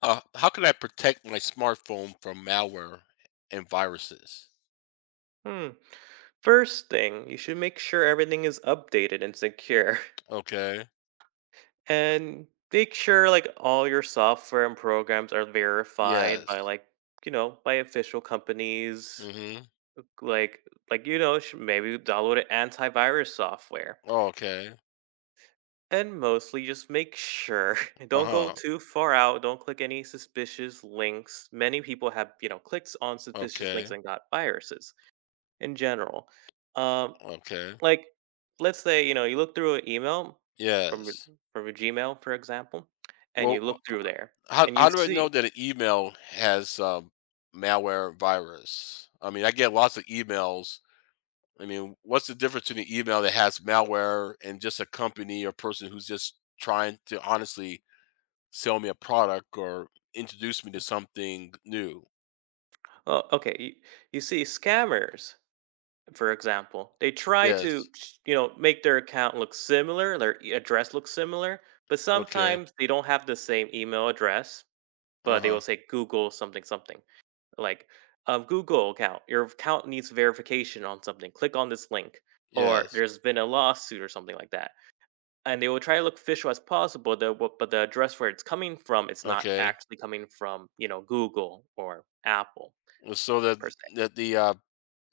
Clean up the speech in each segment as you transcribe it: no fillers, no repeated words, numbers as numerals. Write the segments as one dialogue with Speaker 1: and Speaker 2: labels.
Speaker 1: How can I protect my smartphone from malware and viruses?
Speaker 2: Hmm. First thing, you should make sure everything is updated and secure.
Speaker 1: Okay.
Speaker 2: And make sure like all your software and programs are verified by
Speaker 1: Yes.
Speaker 2: like, by official companies.
Speaker 1: Mm-hmm.
Speaker 2: Like like, maybe download an antivirus software.
Speaker 1: Oh, okay.
Speaker 2: And mostly just make sure don't go
Speaker 1: Uh-huh.
Speaker 2: too far out, don't click any suspicious links. Many people have, clicked on suspicious links
Speaker 1: Okay.
Speaker 2: and got viruses in general. Um
Speaker 1: Okay.
Speaker 2: Like, let's say, you look through an email from your
Speaker 1: Yes.
Speaker 2: from your Gmail, for example, and
Speaker 1: Well,
Speaker 2: you look through there
Speaker 1: how
Speaker 2: and
Speaker 1: how
Speaker 2: you
Speaker 1: do I know
Speaker 2: see,
Speaker 1: that an email has malware virus? I mean, I get lots of emails. I mean, what's the difference between an email that has malware and just a company or person who's just trying to honestly sell me a product or introduce me to something new?
Speaker 2: oh, okay, you see scammers, for example. They try to,
Speaker 1: Yes.
Speaker 2: you know, make their account look similar, their address look similar, but
Speaker 1: Okay.
Speaker 2: sometimes they don't have the same email address, but they
Speaker 1: Uh-huh.
Speaker 2: will say Google something something. Like, Google account, your account needs verification on something. Click on this link. Or
Speaker 1: Yes.
Speaker 2: there's been a lawsuit or something like that. And they will try to look official as possible, the w but the address where it's coming from, it's not
Speaker 1: Okay.
Speaker 2: actually coming from, Google or Apple
Speaker 1: Well, so that
Speaker 2: per se.
Speaker 1: the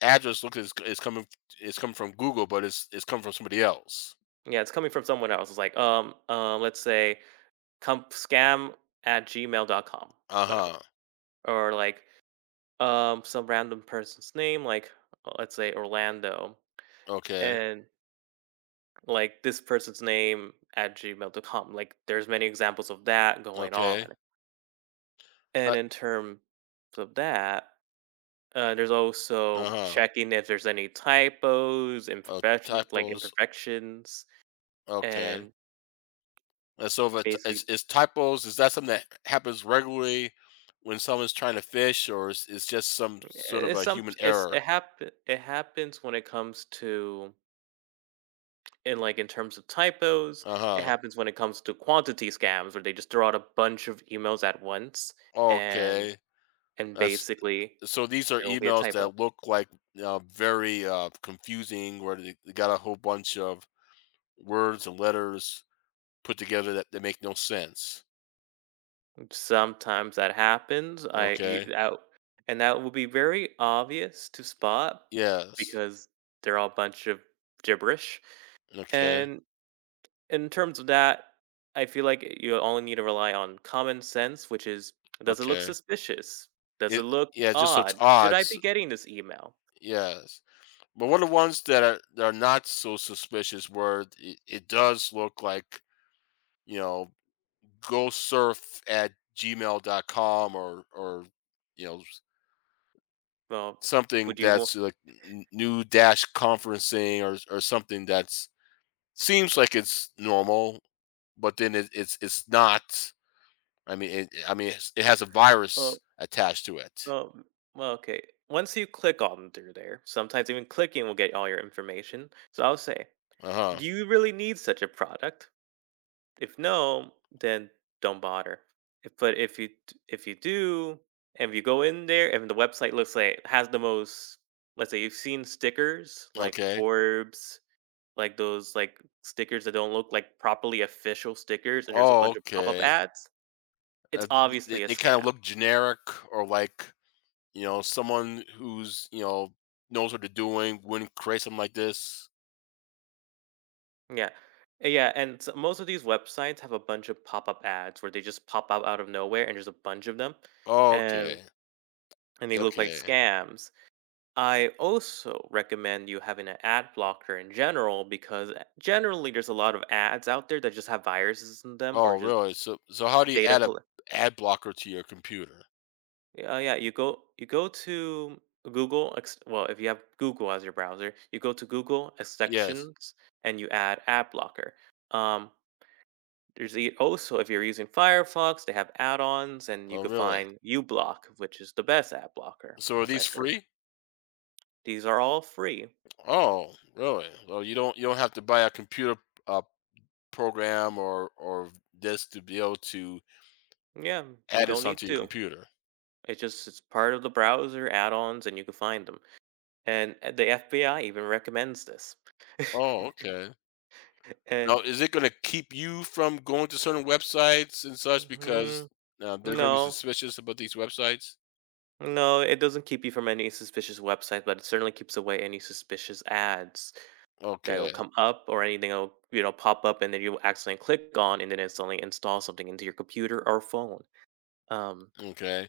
Speaker 1: address look is coming from Google, but it's coming from somebody else.
Speaker 2: Yeah, it's coming from someone else. It's like, let's say comp scam@gmail.com whatever.
Speaker 1: Uh-huh.
Speaker 2: Or like, some random person's name, like, let's say Orlando,
Speaker 1: Okay.
Speaker 2: and like this person's name@gmail.com. Like, there's many examples of that going on.
Speaker 1: Okay.
Speaker 2: And
Speaker 1: Uh,
Speaker 2: in terms of that. There's also
Speaker 1: uh-huh.
Speaker 2: checking if there's any typos, imperfections, like
Speaker 1: Typos.
Speaker 2: imperfections,
Speaker 1: Okay.
Speaker 2: and
Speaker 1: And so if it's,
Speaker 2: basically,
Speaker 1: it's, it's typos, is that something that happens regularly when someone's trying to fish, or is it's just some
Speaker 2: eh,
Speaker 1: sort of
Speaker 2: it's
Speaker 1: a
Speaker 2: some
Speaker 1: human
Speaker 2: it's
Speaker 1: error?
Speaker 2: it happen it happens when it comes to in terms of typos. It
Speaker 1: Uh-huh.
Speaker 2: happens when it comes to quantity scams, where they just throw out a bunch of emails at once, and
Speaker 1: Okay. That's
Speaker 2: basically
Speaker 1: So these are
Speaker 2: there will be a
Speaker 1: emails
Speaker 2: typo.
Speaker 1: that look like very confusing, where they got a whole bunch of words and letters put together that make no sense.
Speaker 2: Sometimes that happens. I
Speaker 1: Okay.
Speaker 2: you out And that will be very obvious to spot
Speaker 1: Yes.
Speaker 2: because they're all a bunch of gibberish.
Speaker 1: Okay.
Speaker 2: And in terms of that, I feel like you only need to rely on common sense, which is does it look
Speaker 1: Okay.
Speaker 2: suspicious? Does it
Speaker 1: It
Speaker 2: look
Speaker 1: Yeah, it just looks
Speaker 2: odd? Should
Speaker 1: odd.
Speaker 2: I be getting this email?
Speaker 1: Yes. But what are the ones that are not so suspicious where it does look like, you know, go surf at gmail.com or you know
Speaker 2: Well,
Speaker 1: something
Speaker 2: would you want?
Speaker 1: that's like new dash conferencing or something that's seems like it's normal, but then it's not. I mean, it has a
Speaker 2: Well,
Speaker 1: virus attached to it.
Speaker 2: well, well, okay. Once you click on through there, sometimes even clicking will get all your information. So I'll say,
Speaker 1: Uh huh.
Speaker 2: do you really need such a product? If no, then don't bother. But if you if you do, and if you go in there, and the website looks like it has the most, let's say you've seen stickers like
Speaker 1: Okay.
Speaker 2: Forbes, like those like stickers that don't look like properly official stickers, and there's a
Speaker 1: Oh,
Speaker 2: bunch of pop up
Speaker 1: okay.
Speaker 2: ads. It's
Speaker 1: Uh, th- they
Speaker 2: obviously a
Speaker 1: they kind of
Speaker 2: scam.
Speaker 1: look generic or like someone who's knows what they're doing wouldn't create something like this.
Speaker 2: Yeah, yeah, and so most of these websites have a bunch of pop up ads where they just pop up out of nowhere, and there's a bunch of them,
Speaker 1: Oh,
Speaker 2: and
Speaker 1: okay.
Speaker 2: they look like
Speaker 1: Okay.
Speaker 2: scams. I also recommend you having an ad blocker in general because generally there's a lot of ads out there that just have viruses in them or
Speaker 1: Oh,
Speaker 2: just
Speaker 1: really? So how do you
Speaker 2: data
Speaker 1: add a
Speaker 2: collect.
Speaker 1: ad blocker to your computer?
Speaker 2: Yeah, you go to Google. Well, if you have Google as your browser, you go to Google
Speaker 1: Yes.
Speaker 2: sections and you add ad blocker. Um, there's also if you're using Firefox, they have add-ons and you
Speaker 1: Oh,
Speaker 2: could
Speaker 1: really?
Speaker 2: find uBlock, which is the best ad blocker,
Speaker 1: So are
Speaker 2: as I
Speaker 1: these
Speaker 2: heard.
Speaker 1: free?
Speaker 2: These are all free.
Speaker 1: Oh, really? Well, you don't have to buy a computer uh, program or this to be able to
Speaker 2: Yeah, you
Speaker 1: add
Speaker 2: don't
Speaker 1: this
Speaker 2: need
Speaker 1: onto your
Speaker 2: to.
Speaker 1: computer.
Speaker 2: It's part of the browser add-ons, and you can find them. And the FBI even recommends this.
Speaker 1: Oh, okay.
Speaker 2: Eh,
Speaker 1: Now, is it going to keep you from going to certain websites and such
Speaker 2: mhm,
Speaker 1: because they're going to be
Speaker 2: no,
Speaker 1: suspicious about these websites?
Speaker 2: no, it doesn't keep you from any suspicious website, but it certainly keeps away any suspicious ads that will
Speaker 1: Okay,
Speaker 2: come up or anything that'll pop up, and then you accidentally click on, and then instantly install something into your computer or phone. Um,
Speaker 1: okay.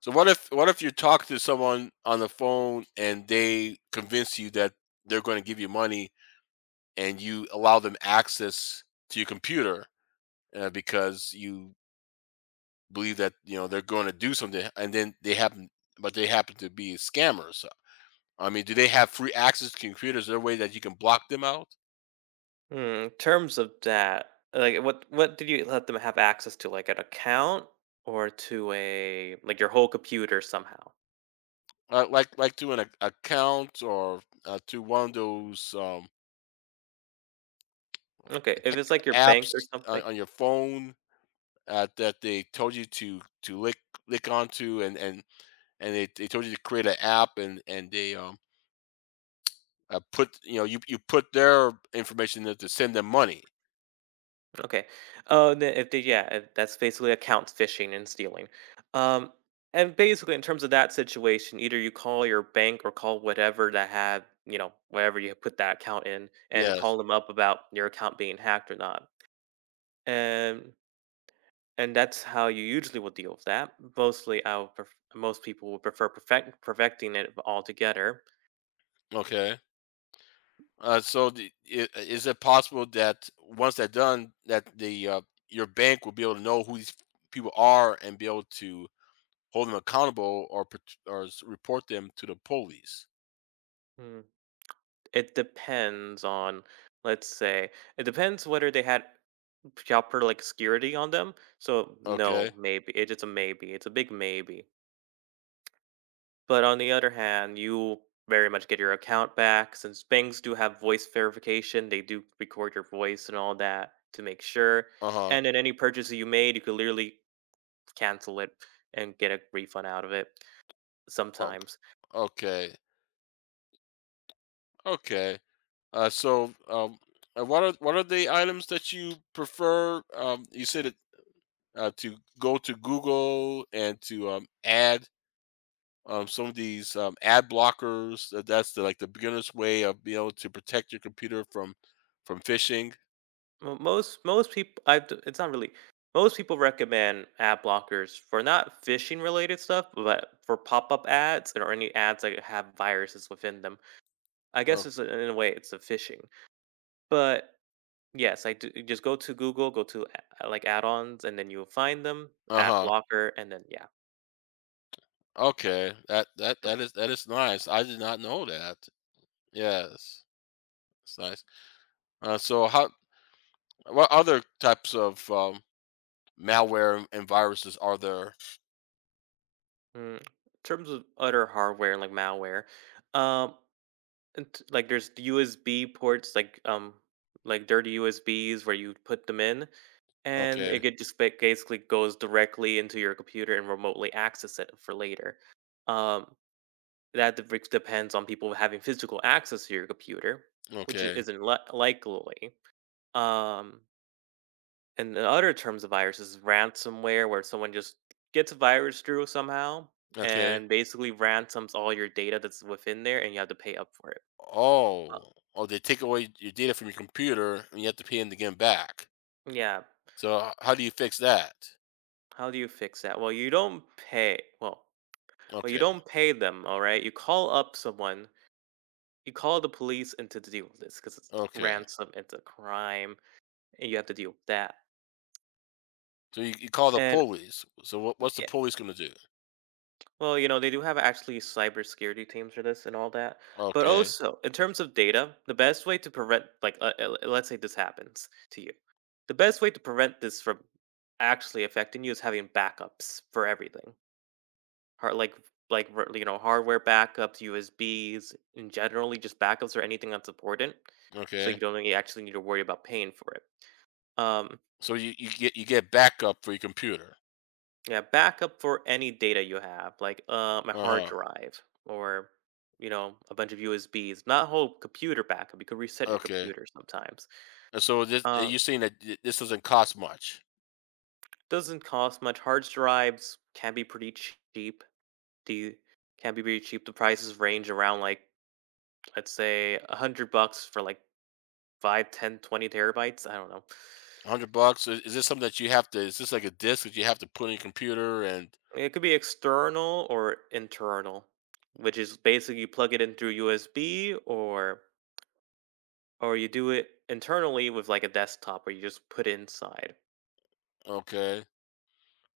Speaker 1: So what if you talk to someone on the phone and they convince you that they're going to give you money and you allow them access to your computer because you believe that you know they're going to do something, and then but they happen to be scammers. So, I mean, do they have free access to computers? Is there a way that you can block them out,
Speaker 2: in terms of that, like what did you let them have access to, like an account or to a like your whole computer somehow?
Speaker 1: like to an account or to one of those
Speaker 2: Okay, if it's like your bank or
Speaker 1: apps on,
Speaker 2: something.
Speaker 1: on your phone that they told you to lick onto, and they told you to create an app, and they put you put their information there to send them money.
Speaker 2: Okay. Then if they, yeah, if that's basically accounts phishing and stealing. Um, and basically, in terms of that situation, either you call your bank or call whatever that had, whatever you put that account in, and
Speaker 1: Yes.
Speaker 2: call them up about your account being hacked or not. And that's how you usually will deal with that. Mostly, most people would prefer perfecting it altogether.
Speaker 1: Okay. So is it possible that once they're done, that the your bank will be able to know who these people are and be able to hold them accountable or report them to the police?
Speaker 2: Mm, It depends on, let's say, it depends whether they had proper like security on them. So
Speaker 1: Okay.
Speaker 2: no, maybe it is a maybe. It's a big maybe. But on the other hand, you very much get your account back since banks do have voice verification. They do record your voice and all that to make sure.
Speaker 1: Uh huh.
Speaker 2: And then any purchase that you made, you could literally cancel it and get a refund out of it
Speaker 1: Oh,
Speaker 2: sometimes.
Speaker 1: okay. Okay. So what are the items that you prefer? You said it, to go to Google and to add some of these ad blockers. That's like the beginner's way of being able to protect your computer from phishing.
Speaker 2: Well, most people, I it's not really. Most people recommend ad blockers for not phishing related stuff, but for pop up ads and or any ads that have viruses within them. I guess it's a, in a way it's a phishing, but yes, I do, just go to Google, go to like add-ons, and then you'll find them.
Speaker 1: Uh
Speaker 2: Ad
Speaker 1: huh.
Speaker 2: blocker, and then yeah.
Speaker 1: Okay. That that
Speaker 2: That's,
Speaker 1: that is that is nice. I did not know that. Yes, it's nice. So how? What other types of malware and viruses are there?
Speaker 2: in terms of other hardware like malware, um, and like there's USB ports like dirty USBs where you put them in. And it
Speaker 1: Okay.
Speaker 2: could just basically goes directly into your computer and remotely access it for later. Um, that which depends on people having physical access to your computer, which
Speaker 1: Okay.
Speaker 2: isn't likely. Um, and the other terms of viruses, is ransomware, where someone just gets a virus through somehow
Speaker 1: Okay.
Speaker 2: and basically ransoms all your data that's within there, and you have to pay up for it. Uh,
Speaker 1: Oh. Oh, they take away your data from your computer, and you have to pay them to get 'em back.
Speaker 2: yeah,
Speaker 1: So how do you fix that?
Speaker 2: how do you fix that? Well, you don't pay. Well, you
Speaker 1: Okay.
Speaker 2: don't pay them. All right, you call up someone. You call the police and to deal with this because it's
Speaker 1: Okay.
Speaker 2: ransom, it's a crime, and you have to deal with that.
Speaker 1: So you call the
Speaker 2: And
Speaker 1: police. So what's the
Speaker 2: yeah,
Speaker 1: police gonna do?
Speaker 2: well, they do have actually cybersecurity teams for this and all that. But
Speaker 1: Okay,
Speaker 2: also, in terms of data, the best way to prevent, like, let's say this happens to you, the best way to prevent this from actually affecting you is having backups for everything. Hard, like, hardware backups, USBs, and generally just backups or anything that's important. So
Speaker 1: okay.
Speaker 2: you don't really actually need to worry about paying for it. Um,
Speaker 1: So you get backup for your computer.
Speaker 2: Yeah, backup for any data you have, like a hard
Speaker 1: Uh-huh.
Speaker 2: drive or a bunch of USBs. Not whole computer backup. You can reset your
Speaker 1: Okay.
Speaker 2: computer sometimes.
Speaker 1: And so this and
Speaker 2: Uh,
Speaker 1: you're saying that this doesn't cost much.
Speaker 2: doesn't cost much. Hard drives can be pretty cheap. The can be pretty cheap. The prices range around like let's say 100 bucks for like 5, 10, 20 terabytes. I don't know.
Speaker 1: 100 bucks. Is this something that you have to is this like a disk that you have to put in your computer and
Speaker 2: It could be external or internal, which is basically you plug it in through USB or. Or you do it internally with like a desktop where you just put inside.
Speaker 1: okay.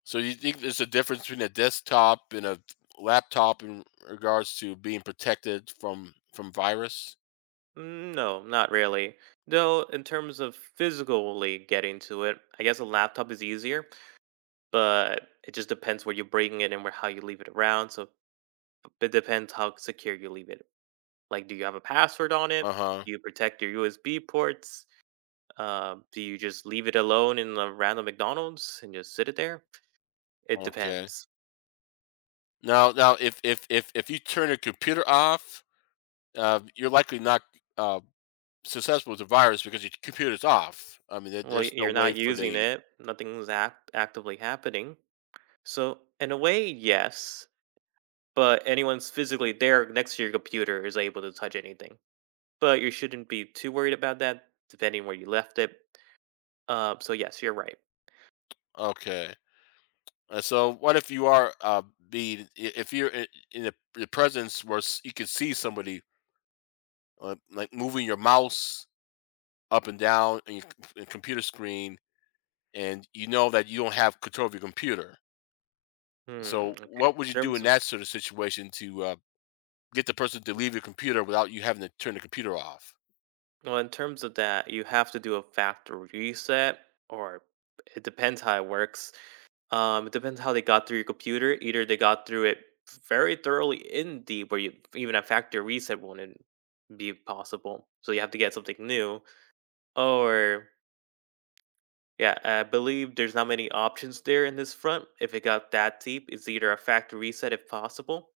Speaker 1: So you think there's a difference between a desktop and a laptop in regards to being protected from virus?
Speaker 2: No, not really. Though, in terms of physically getting to it, I guess a laptop is easier, but it just depends where you bring it and where how you leave it around. So it depends how secure you leave it. Like, do you have a password on it?
Speaker 1: Uh-huh.
Speaker 2: Do you protect your USB ports? Do you just leave it alone in a random McDonald's and just sit it there? It
Speaker 1: Okay.
Speaker 2: depends.
Speaker 1: Now if you turn your computer off, you're likely not uh, successful with the virus because your computer's off. I mean, there,
Speaker 2: Well,
Speaker 1: there's no
Speaker 2: you're
Speaker 1: way
Speaker 2: not
Speaker 1: for the
Speaker 2: using it. Nothing's actively happening. So, in a way, yes, but anyone's physically there next to your computer is able to touch anything. But you shouldn't be too worried about that, depending where you left it. So yes, you're right.
Speaker 1: okay. And so, what if you are if you're in the presence where you can see somebody like moving your mouse up and down in your computer screen, and you know that you don't have control of your computer.
Speaker 2: Hmm.
Speaker 1: So,
Speaker 2: Okay. In
Speaker 1: what would you do
Speaker 2: terms
Speaker 1: in
Speaker 2: of
Speaker 1: that sort of situation to get the person to leave your computer without you having to turn the computer off?
Speaker 2: Well, in terms of that, you have to do a factory reset, or it depends how it works. It depends how they got through your computer. Either they got through it very thoroughly in deep, where you even a factory reset wouldn't be possible. So you have to get something new, or yeah, I believe there's not many options there in this front. If it got that deep, it's either a factory reset if possible,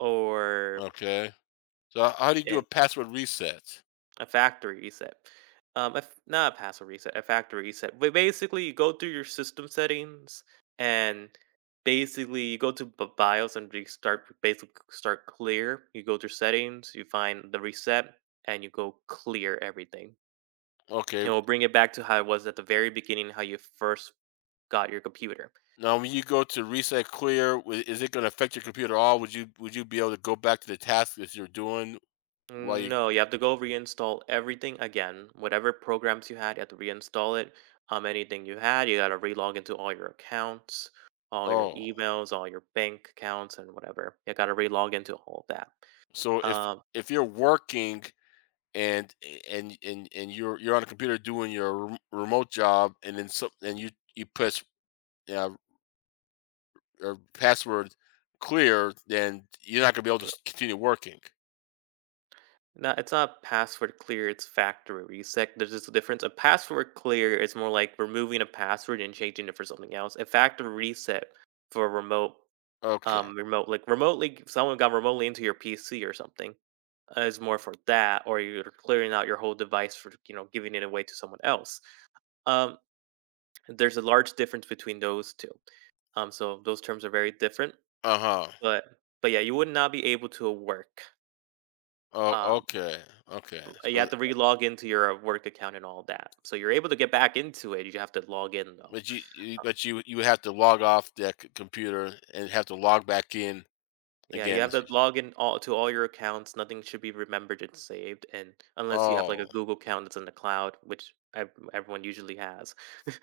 Speaker 2: or
Speaker 1: Okay. So, how do you do a
Speaker 2: and
Speaker 1: password reset?
Speaker 2: a factory reset. A not a password reset, a factory reset. But basically, you go through your system settings and basically you go to BIOS and restart. Basically, start clear. You go to settings, you find the reset, and you go clear everything. And
Speaker 1: Okay.
Speaker 2: we'll bring it back to how it was at the very beginning, how you first got your computer.
Speaker 1: Now, when you go to reset clear, is it going to affect your computer at all? Would you be able to go back to the task that you're doing while you?
Speaker 2: No, you have to go reinstall everything again. Whatever programs you had, you have to reinstall it. Anything you had, you gotta relog into all your accounts, all your
Speaker 1: Oh,
Speaker 2: emails, all your bank accounts, and whatever. You gotta relog into all of that.
Speaker 1: so if
Speaker 2: Um,
Speaker 1: if you're working and and you're on a computer doing your remote job, and then some and you press uh, or password clear, then you're not going to be able to continue working.
Speaker 2: no, it's not password clear. It's factory reset. There's just a difference. A password clear is more like removing a password and changing it for something else. A factory reset for remote,
Speaker 1: Okay.
Speaker 2: remote like remotely someone got remotely into your PC or something is more for that, or you're clearing out your whole device for giving it away to someone else. Um, there's a large difference between those two. So those terms are very different.
Speaker 1: Uh huh.
Speaker 2: But yeah, you would not be able to work.
Speaker 1: Oh,
Speaker 2: Um,
Speaker 1: okay. Okay.
Speaker 2: you
Speaker 1: So
Speaker 2: have to re-log into your work account and all that. So you're able to get back into it. You have to log in though.
Speaker 1: But you would have to log off that c computer and have to log back in
Speaker 2: Yeah, you have
Speaker 1: again.
Speaker 2: to log in all to all your accounts. Nothing should be remembered and saved, and unless you have like a
Speaker 1: Oh,
Speaker 2: Google account that's in the cloud, which everyone usually has.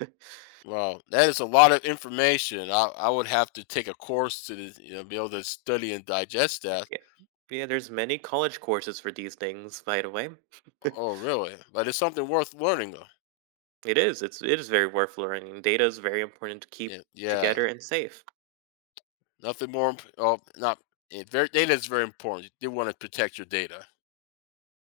Speaker 1: well, that is a lot of information. I would have to take a course to, be able to study and digest that.
Speaker 2: Yeah, yeah, there's many college courses for these things, by the way.
Speaker 1: Oh, really? But it's something worth learning, though.
Speaker 2: It is. It is very worth learning. Data is very important to
Speaker 1: Yeah,
Speaker 2: keep
Speaker 1: yeah,
Speaker 2: together and safe.
Speaker 1: nothing more imp oh, not, very data is very important. You do wanna protect your data.